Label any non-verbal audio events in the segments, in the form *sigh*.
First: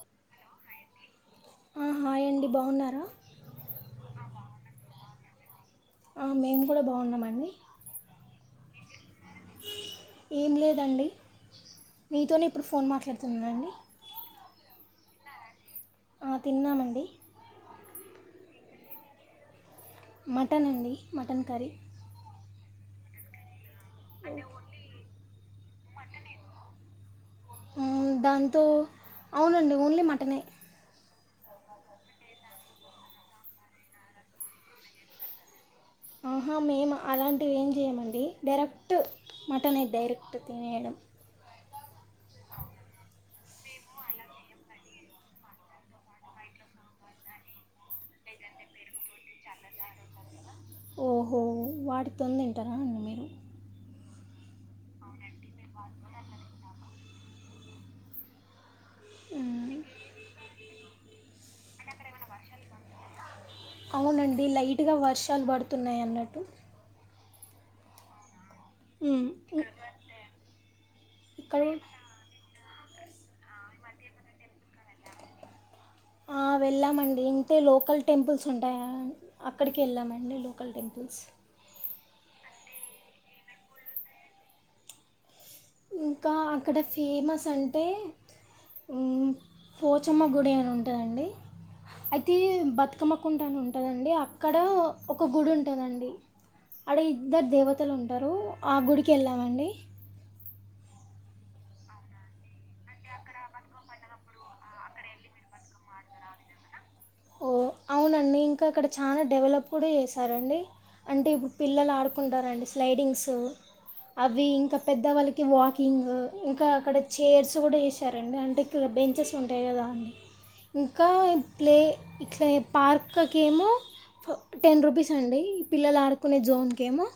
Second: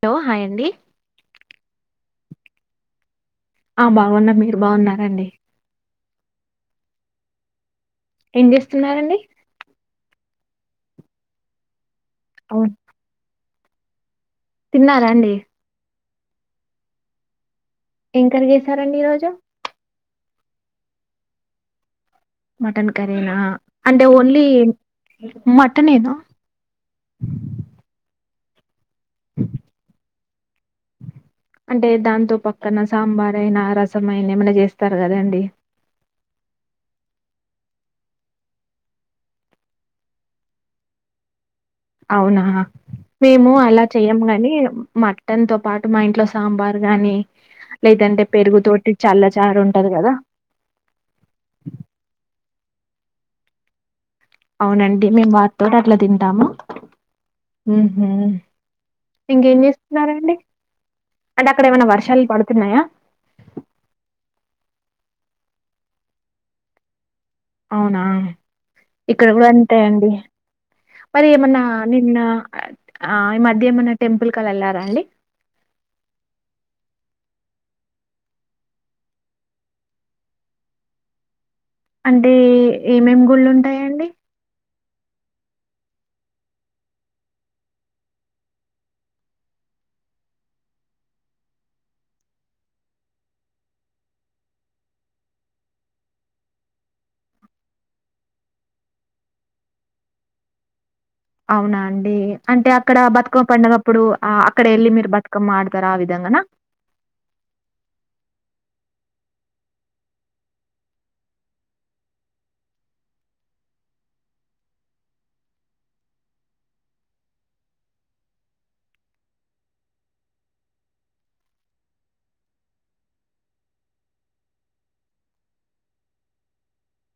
Hello hi అండి ఆ, hi అండి బాగున్నారా ఆ బాగున్న మీరు బాగున్నారండి మేము కూడా బాగున్నామండి ఏం చేస్తున్నారండి ఏం లేదండి మీతోనే ఇప్పుడు అవును ఫోన్ మాట్లాడుతున్ననండి తిన్నారా అండి ఆ తిన్నామండి ఎం కర్రీ చేశారండి ఈరోజు మటన్ అండి మటన్ కర్రీ మటన్ కరీనా అంటే ఓన్లీ మటన్ ఏనా హ్మ్ దాంతో అవునండి ఓన్లీ మటనె అంటే దాంతో పక్కన సాంబార్ అయిన రసం అయిన ఏమైనా చేస్తారు కదండి ఆహా మేమ్ అలాంటివి ఏం చేయమండి డైరెక్ట్ మటనె డైరెక్ట్ తినేయడం. అవునా మేము అలా చెయ్యము గాని మటన్ తో పాటు మా ఇంట్లో సాంబార్ గాని లేదంటే పెరుగుతోటి చల్ల చారు ఉంటది కదా ఓహో వాటితోని అవునండి మేము వాట్ తోటి అట్లా తింటాము ఇంకేం ఉమ్, చేస్తున్నారండి అంటే అక్కడ ఏమన్న వర్షాలు పడుతున్నాయా గట్టిగా వర్షాలు పడుతున్నాయన్నట్టు అవునా ఇక్కడ ఉమ్, కూడా అంతే అండి మరి ఏమన్నా ఇక్కడ నిన్న ఆ ఈ మధ్య ఏమన్న టెంపుల్ క వెళ్లారా అండి ఆ వెళ్ళామండి ఇంతే లోకల్ టెంపుల్స్ ఉంటాయా అక్కడికి వెళ్ళామండి లోకల్ టెంపుల్స్ అంటే ఏమేమి గుళ్ళుంటాయండి ఇంకా అక్కడ ఫేమస్ అంటే హ్మ్ పోచమ్మ గుడి అని ఉంటదండి. అయితే బతుకమ్మకుంట అని ఉంటదండి. అక్కడ ఒక గుడి ఉంటదండి అడ ఇద్దరు దేవతలు ఉంటారు. ఆ గుడికి వెళ్ళామండి. అవునా అండి అంటే అక్కడ బతుకమ్మ పండుగప్పుడు అక్కడ వెళ్ళి మీరు బతుకమ్మ ఆడతారు ఆ విధంగన ఓహ్! అవునండి. ఇంకా అక్కడ చాలా డెవలప్ కూడా చేశారండి. అంటే ఇప్పుడు పిల్లలు ఆడుకుంటారండి స్లైడింగ్స్ అవి ఇంకా పెద్దవాళ్ళకి వాకింగ్ ఇంకా అక్కడ చేర్స్ కూడా యెశారండి. అంటే ఇక్కడ బెంచెస్ ఉంటాయి. కదా అండి ఇంకా ప్లే ఇట్లా పార్క్క్ ఏమో టెన్ రూపీస్ అండి. పిల్లలు ఆడుకునే జోన్ కెమో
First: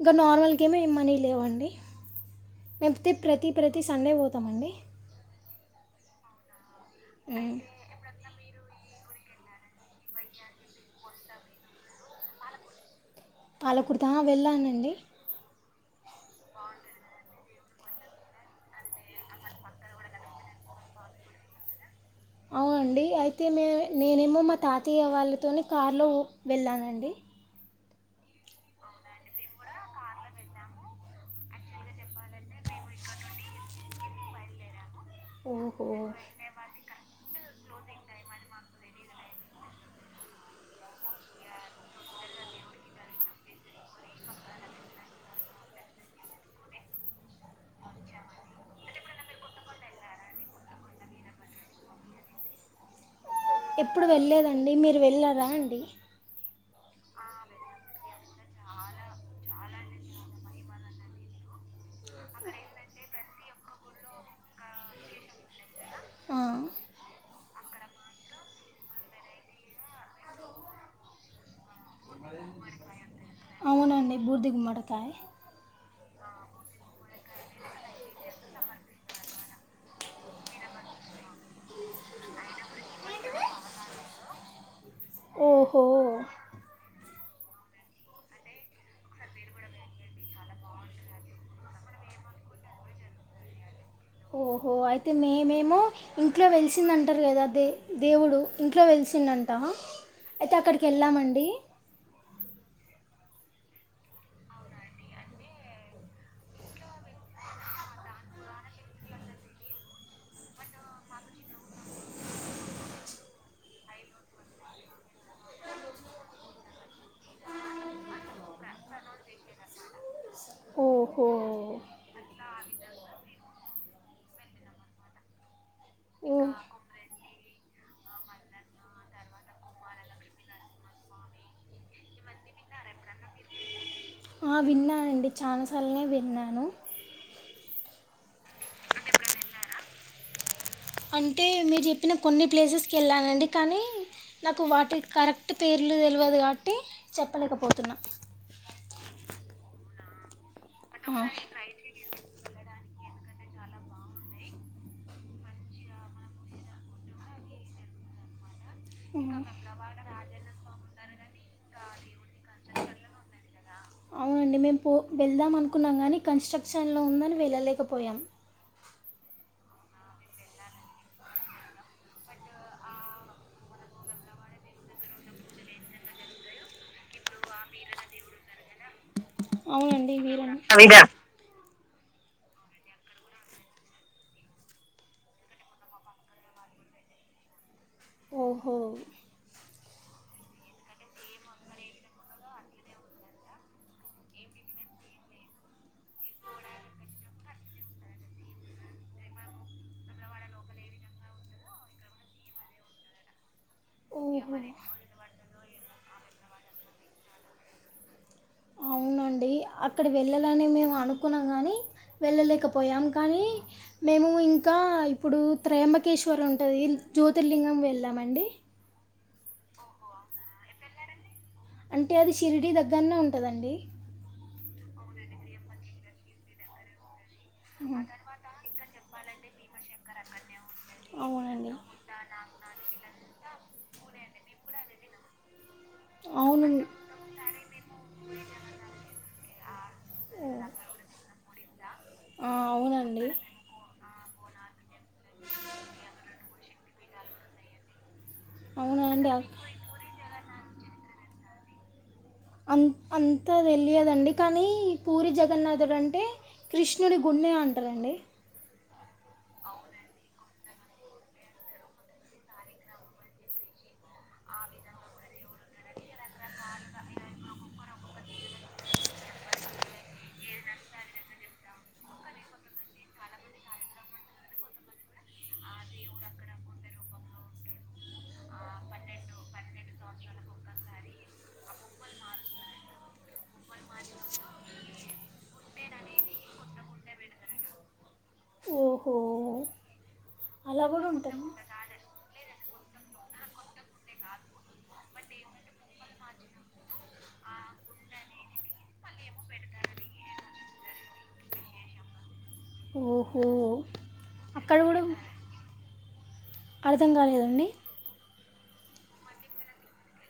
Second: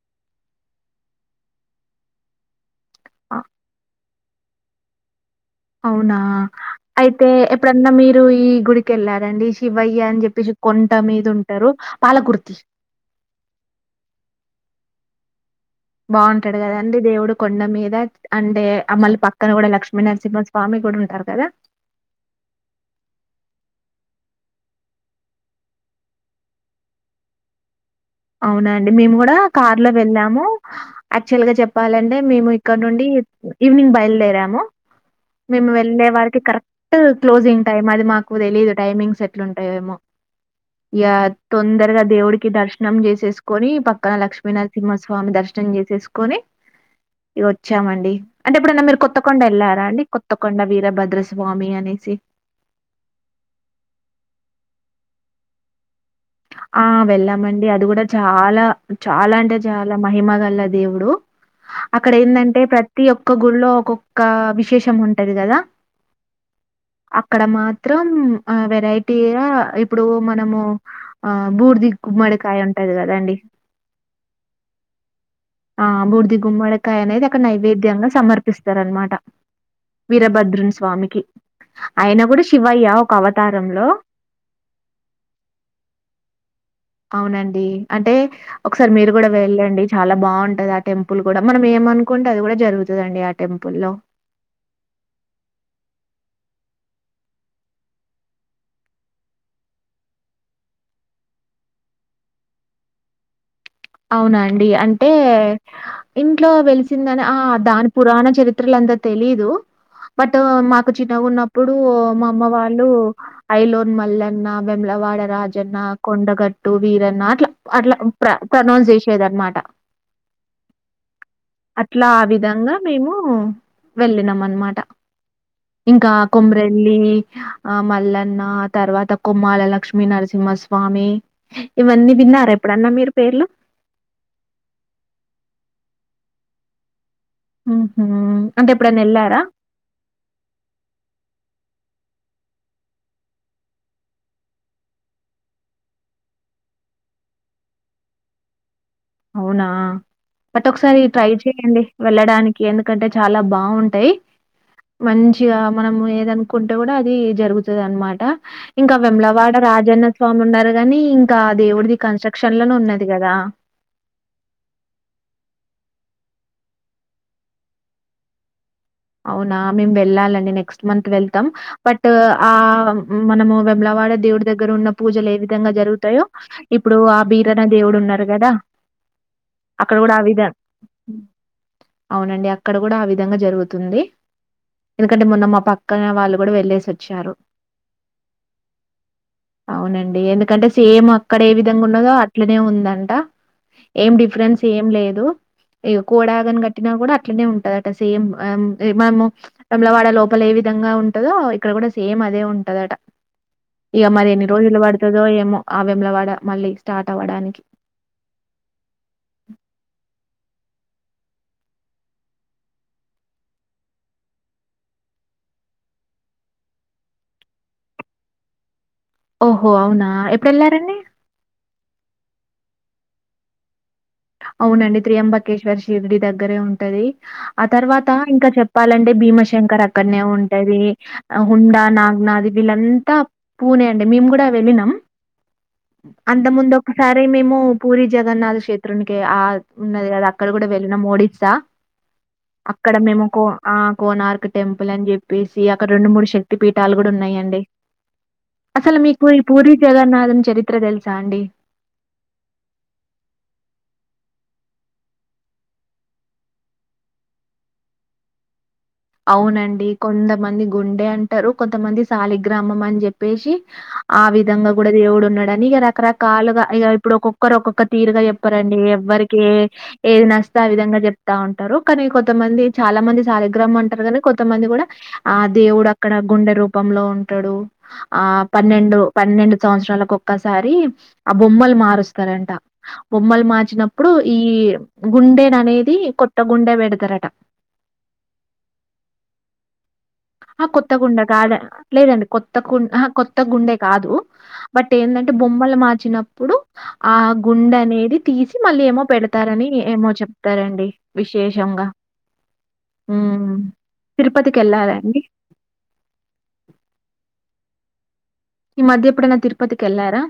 ఇంకా నార్మల్కెమో ఏం మనీ లేవండి. మప్తే ఆ, ప్రతీ ప్రతీ సండే పోతామండి అవునా అయితే హ్మ్. ఎప్పుడన్నా మీరు ఈ గుడి వెళ్ళారంండి శివయ్య అని చెప్పేసి కొంట మీద ఉంటారు పాలకుర్తి పాలకూడతా వెళ్ళానండి బాగుంటాడు కదా అండి దేవుడు కొండ మీద అంటే మమ్మని పక్కన కూడా లక్ష్మీనరసింహ స్వామి కూడా ఉంటారు కదా అవునండి అయితే మే నేనేమో మా తాతయ్య వాళ్ళతోనే కారులో వెళ్ళానండి అవునా అండి మేము కూడా కార్ లో వెళ్ళాము యాక్చువల్ గా చెప్పాలంటే మేము ఇక్కడ నుండి ఈవినింగ్ బయలుదేరాము మేము ఓహో వెళ్ళే వారికి కరెక్ట్ క్లోజింగ్ టైమ్ అది మాకు తెలీదు టైమింగ్ ఎట్లు ఉంటాయేమో ఇ తొందరగా దేవుడికి దర్శం కనం చేసేసుకొని పక్కన లక్ష్మీనరసింహస్వామి దర్శనం చేసేసుకొని ఇక వచ్చామండి అంటే ఎప్పుడైన్నా మీరు కొత్తకొండ వెళ్లారా అండి కొత్తకొండ వీరభద్రస్వామి అనేసి ఎప్పుడు వెళ్లేదండి మీరు వెళ్ళారా అండి ఆ వెళ్ళామండి అది కూడా చాలా చాలా అంటే చాలా మహిమగల్ల దేవుడు అక్కడ ఏంటంటే ప్రతి ఒక్క గుళ్లో ఒక్కొక్క విశేషం ఉంటది కదా ఆ, అక్కడ మా మాత్రం వెరైటీ ఇప్పుడు మనము ఆ బూర్ది గుమ్మడికాయ ఉంటది కదండి అవునండి బూర్దిిగు మడతాయి ఆ బూర్ది గుమ్మడికాయ అనేది అక్కడ నైవేద్యంగా సమర్పిస్తారనమాట వీరభద్రుని స్వామికి ఆయన కూడా శివయ్య ఒక అవతారంలో ఓహో అవునండి అంటే ఒకసారి మీరు కూడా వెళ్ళండి చాలా బాగుంటది ఆ టెంపుల్ కూడా మనం ఏమ అనుకుంటే అది కూడా జరుగుతుందండి ఆ టెంపుల్లో ఓహో అయితే మే మేమో ఇంట్లో వెలిసింద అంటారు కదా దే దేవుడు ఇంట్లో వెలిసిందంట అయితే అక్కడికి వెళ్ళామండి అవునండి అంటే ఇంట్లో వెలిసిందని ఆ దాని పురాణ చరిత్రలు అంతా తెలీదు బట్ మాకు చిన్నగా ఉన్నప్పుడు మా అమ్మ వాళ్ళు ఐలోన్ మల్లన్న బమ్లవాడ రాజన్న కొండగట్టు వీరన్న అట్లా అట్లా ప్ర ప్రనౌన్స్ చేసేద అనమాట ఓహో అట్లా ఆ విధంగా మేము వెళ్ళినం అనమాట ఇంకా ఓ కొమరెల్లి ఆ మల్లన్న తర్వాత కొమ్మళ లక్ష్మీ నరసింహస్వామి ఇవన్నీ విన్నారు ఎప్పుడన్నా మీరు పేర్లా విన్నానండి చాలాసార్లునే విన్నాను ఆహ అంటే ఇప్పుడ నెళ్లారా చెప్పినను కొన్ని ప్లేసెస్కి వెళ్ళానండి కానీ నాకు వాటి కరెక్ట్ పేర్లు తెలియదు కాబట్టి చెప్పలేకపోతున్నా అవునా బట్ ఒకసారి ఆ, ట్రై చేయండి వెళ్ళడానికి ఎందుకంటే చాలా బాగుంటాయి మంచిగా మనం ఏదనుకుంటే కూడా అది జరుగుతుంది అనమాట ఇంకా ఉమ్, విమ్లవాడ రాజన్న స్వామి ఉన్నారు గాని ఇంకా దేవుడిది కన్స్ట్రక్షన్ లోనే ఉన్నది కదా అవునండి మేము పో వెళ్దాం అనుకున్నాం కానీ కన్స్ట్రక్షన్లో ఉందని వెళ్ళలేకపోయాం అవునా మేము వెళ్ళాలండి నెక్స్ట్ మంత్ వెళ్తాం బట్ ఆ మనము వెమ్లవాడ దేవుడి దగ్గర ఉన్న పూజలు ఏ విధంగా జరుగుతాయో ఇప్పుడు ఆ బీరనా దేవుడు ఉన్నారు కదా అవునండి వీర అవునండి అక్కడ కూడా ఆ విధంగా జరుగుతుంది ఎందుకంటే మొన్న మా పక్కన వాళ్ళు కూడా వెళ్లేసి వచ్చారు ఓహో అవునండి ఎందుకంటే సేమ్ అక్కడ ఏ విధంగా ఉన్నదో అట్లనే ఉందంట ఏం డిఫరెన్స్ ఏం లేదు ఇక కూడాగని కట్టిన కూడా అట్లనే ఉంటదట సేమ్ మనము తమలవాడ లోపల ఏ విధంగా ఉంటదో ఇక్కడ కూడా సేమ్ అదే ఉంటదట ఇక మరి ఎన్ని ఓహో రోజులు పడుతుందో ఏమో ఆవేల వాడ మళ్ళీ స్టార్ట్ అవ్వడానికి అవునండి అక్కడ వెళ్ళాలని మేము అనుకున్నాం కానీ వెళ్ళలేకపోయాము కానీ మేము ఇంకా ఇప్పుడు త్రయాంబకేశ్వరం ఉంటుంది జ్యోతిర్లింగం వెళ్ళామండి ఓహో అవునా ఎప్పుడు వెళ్లారండి అంటే అది షిర్డీ దగ్గరనే ఉంటదండి అవునండి త్రి అంబకేశ్వర షిర్డి దగ్గరే ఉంటది ఆ తర్వాత ఇంకా చెప్పాలంటే భీమశంకర్ అక్కడనే ఉంటది అవునండి హుడా అవును నాగ్నాది వీళ్ళంతా పూనే అండి మేము కూడా వెళ్ళినం అంత ముందు అవునండి ఒకసారి మేము పూరి జగన్నాథ్ క్షేత్ర ఆ ఉన్నది అద అక్కడ కూడా వెళ్ళిన మోడిసా ఆ, అక్కడ మేము అవునండి కో ఆ కోనార్క్ టెంపుల్ అని చెప్పేసి అడ రెండు మూడు శక్తి పెట్ పట్టాలు కూడా ఉన్నాయండి అసలు అవునా మీకు అండి ఈ పూరి జగన్నాథం చరిత్ర ఎత్ర తెలు చాండడి అంత అంతా తెలియదండి కానీ పూరి జగన్నాథుడు అంటే కృష్ణుడి గుండె అంటారండి అవునండి కొంతమంది గుండె అంటారు కొంతమంది సాలిగ్రామం అని చెప్పేసి ఆ విధంగా కూడా దేవుడు ఉన్నాడుని ఇక రకరకాలుగా ఇక ఇప్పుడు ఒక్కొక్కరు ఒక్కొక్క తీరుగా చెప్పారండి ఎవ్వరికి ఏది నస్త ఆ విధంగా చెప్తా ఉంటారు కానీ కొంతమంది చాలా మంది సాలిగ్రామం అంట ారు కానీ కొంతమంది కూడా ఆ దేవుడు అక్కడ గుండె రూపంలో ఉంటాడు ఆ పన్నెండు పన్నెండు సంవత్సరాలకు ఒక్కసారి ఆ బొమ్మలు మారుస్తారంట బొమ్మలు మార్చినప్పుడు ఈ గుండెను అనేది కొత్త గుండె పెడతారట ఓహో ఆ అలా కొత్త కూడా గుండ ఉంటారు గడ లేదండి కొత్త కొత్త కు ఆహా కొత్త గుండె కాదు బట్ ఏందంటే బొమ్మలు మార్చినప్పుడు ఆ గుండె అనేది తీసి మళ్ళీ ఏమో పెడతారని ఏమో చెపారండి విశేషంగా ఓహో హ్మ్ అక్కడ తిరుపతికెళ్ళారా కూడా అండి? అర్థం కాలేదండి ఈ మధ్య ఎప్పుడైన్న తిరుపతికి వెళ్ళారా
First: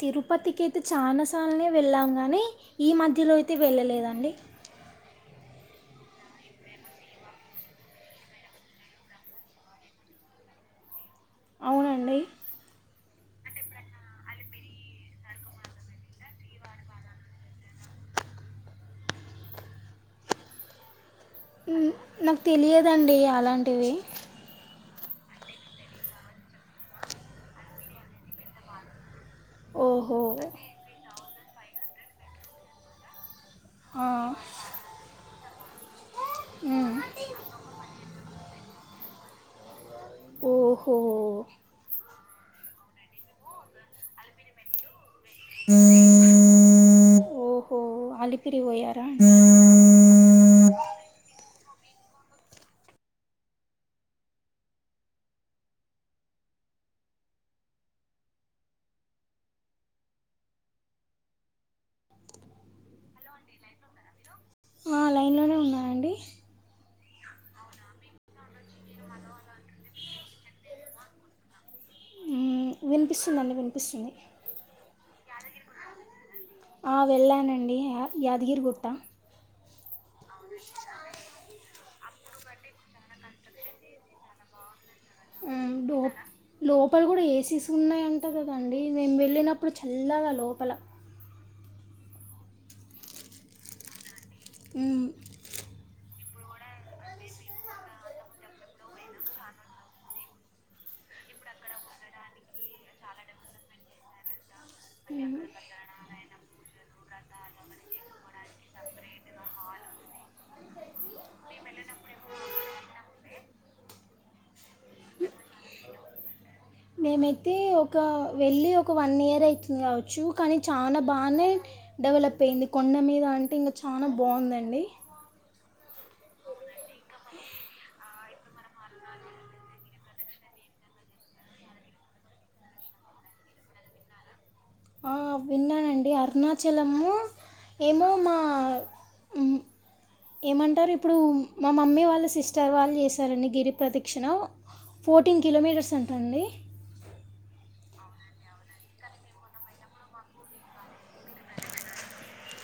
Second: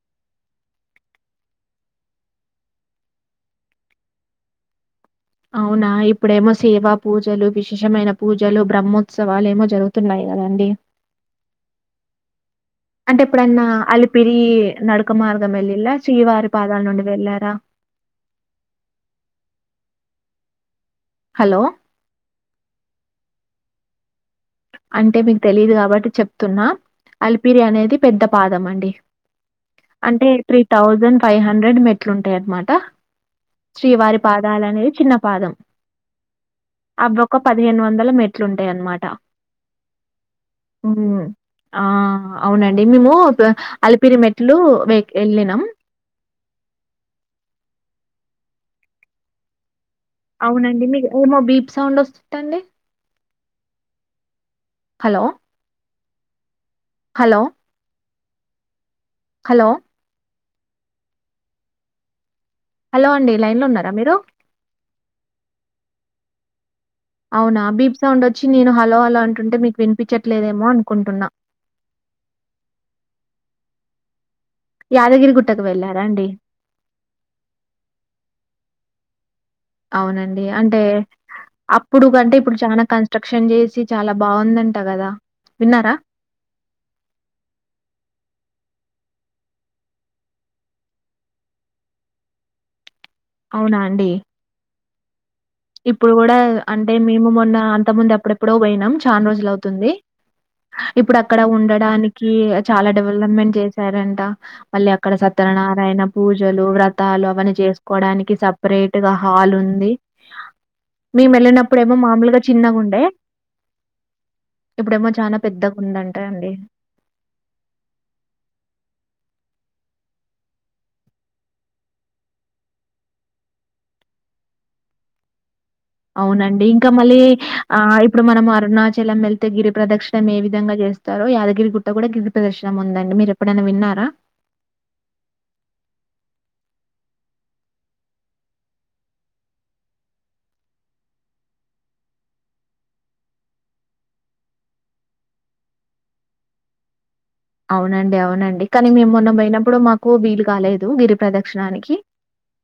తిరుపతికి అయితే చాలాసార్లు వెళ్ళాము కానీ ఈ మధ్యలో అయితే వెళ్ళలేదండి అవునా ఇప్పుడేమో సేవా పూజలు విశేషమైన పూజలు బ్రహ్మోత్సవాలుేమో జరుగుతున్నాయి కదండి అవునండి అంటే ఎప్పుడన్నా అలిపిరి నడుక మార్గం వెళ్ళిలా శ్రీవారి పాదాల నుండి వెళ్ళారా హలో ఓమ్ నాకు తెలియదండి అలాం టివే అంటే మీకు తెలిదు కాబట్టి చెప్తున్నా అలిపిరి అనేది పెద్ద పాదం అండి ఓహో అంటే త్రీ థౌజండ్ ఫైవ్ హండ్రెడ్ మెట్లు ఉంటాయి అన్నమాట ఆ, శ్రీవారి పాదాల అనేది చిన్న పాదం ఉమ్. అవి ఒక పదిహేను వందల మెట్లు ఉంటాయి అన్నమాట ఓహో ఉమ్ ఆఆ అవునండి మేము అలిపిరి మెట్లు వె ఎళ్ళినం తిరిగి పోయారా *unintelligible* అవునండి మీకు ఏమో బీప్ సౌండ్ వస్తుందండి హలో హలో హలో హలో అండి లైన్ లో ఉన్నారా మీరు అండి అవునా బీప్ సౌండ్ వచ్చి నేను హలో హలో అంటుంటే మీకు వినిపించట్లేదేమో అనుకుంటున్నా వినిపిస్తోంది యాదగిరిగుట్టకు వెళ్లారా అండి? ఆ వెళ్ళానండి యా యాదగిరి గుట్టు అవునండి అంటే అప్ ఇప్పుడు కంటే ఇప్పుడు చాలా కన్స్ట్రక్షన్ చేసి చాలా బాగుందండి ఆ లో లోపల కూడా ఏసీస్ ఉన్నాయంట కదా అండి మేము వెళ్ళినప్పుడు చల్లగా లోపల అవునా అండి మ్, ఇప్పుడు కూడా అంటే మేము మొన్న అంత ముందు ఎప్పుడెప్పుడో పోయినాం చాలా రోజులు అవుతుంది ఇప్పుడు అక్కడ ఉండడానికి చాలా డెవలప్మెంట్ చేసారంట మళ్ళీ అక్కడ సత్యనారాయణ పూజలు వ్రత వ్రతాలు అవన్నీ చేసుకోవడానికి సపరేట్ గా హాల్ ఉంది మేము వెళ్ళినప్పుడు ఏమో మామూలుగా చిన్నగా ఉండే ఇప్పుడేమో చాలా పెద్దగా ఉందంటా అండి మేమైతే ఒక వెళ్ళి ఒక వన్ ఇయర్ అవుతుంది కావచ్చు కానీ చాలా బాగానే డెవలప్ అయింది కొండ మీద అంటే ఇంకా చాలా బాగుందండి అవునండి ఇంకా మళ్ళీ ఆ ఇప్పుడు మనం అరుణాచలం వెళ్తే గిరి ప్రదక్షిణం ఏ విధంగా చేస్తారో యాదగిరిగుట్ట కూడా గిరి ప్రదర్క్షిణ ఉందండి మీరు ఎప్పుడైనా విన్నారా ఆ విన్నానండి అరుణాచలము ఏమో మా ఏమంటారు ఇప్పుడు మా మమ్మీ వాళ్ళు సిస్టర్ వాళ్ళు చేశారండి గిరిప్రదక్షిణ ఫోర్టీన్ కిలోమీటర్స్ అంటండి అవునండి అవునండి కానీ మేము మొన్న పోయినప్పుడు మాకు వీలు కాలేదు గిరి ప్రదక్షిణానికి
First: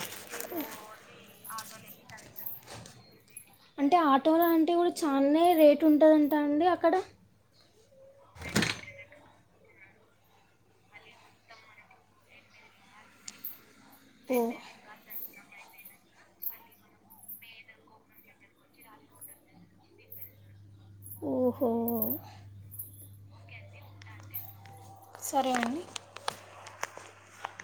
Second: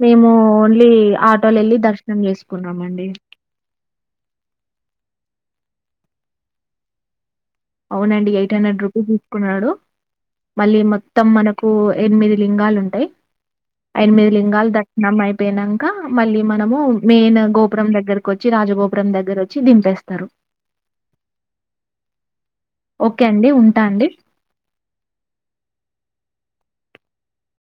మేము ఓన్లీ ఆ వెళ్ళి దర్శనం చేసుకున్నాం అండి అంటే ఆటో లాంటివి కూడా చాలనే రేటు ఉంటుందంటా అండి అక్కడ న్నాడు మళ్ళీ మొత్తం మనకు ఎనిమిది లింగాలు ఉంటాయి ఎనిమిది ఓహ్! లింగాలు దర్శనం అయిపోయినాక మళ్ళీ మనము మెయిన్ గోపురం దగ్గరకు వచ్చి రాజగోపురం దగ్గర వచ్చి దింపేస్తారు ఓహో ఓకే అండి ఉంటా అండి సరే అండి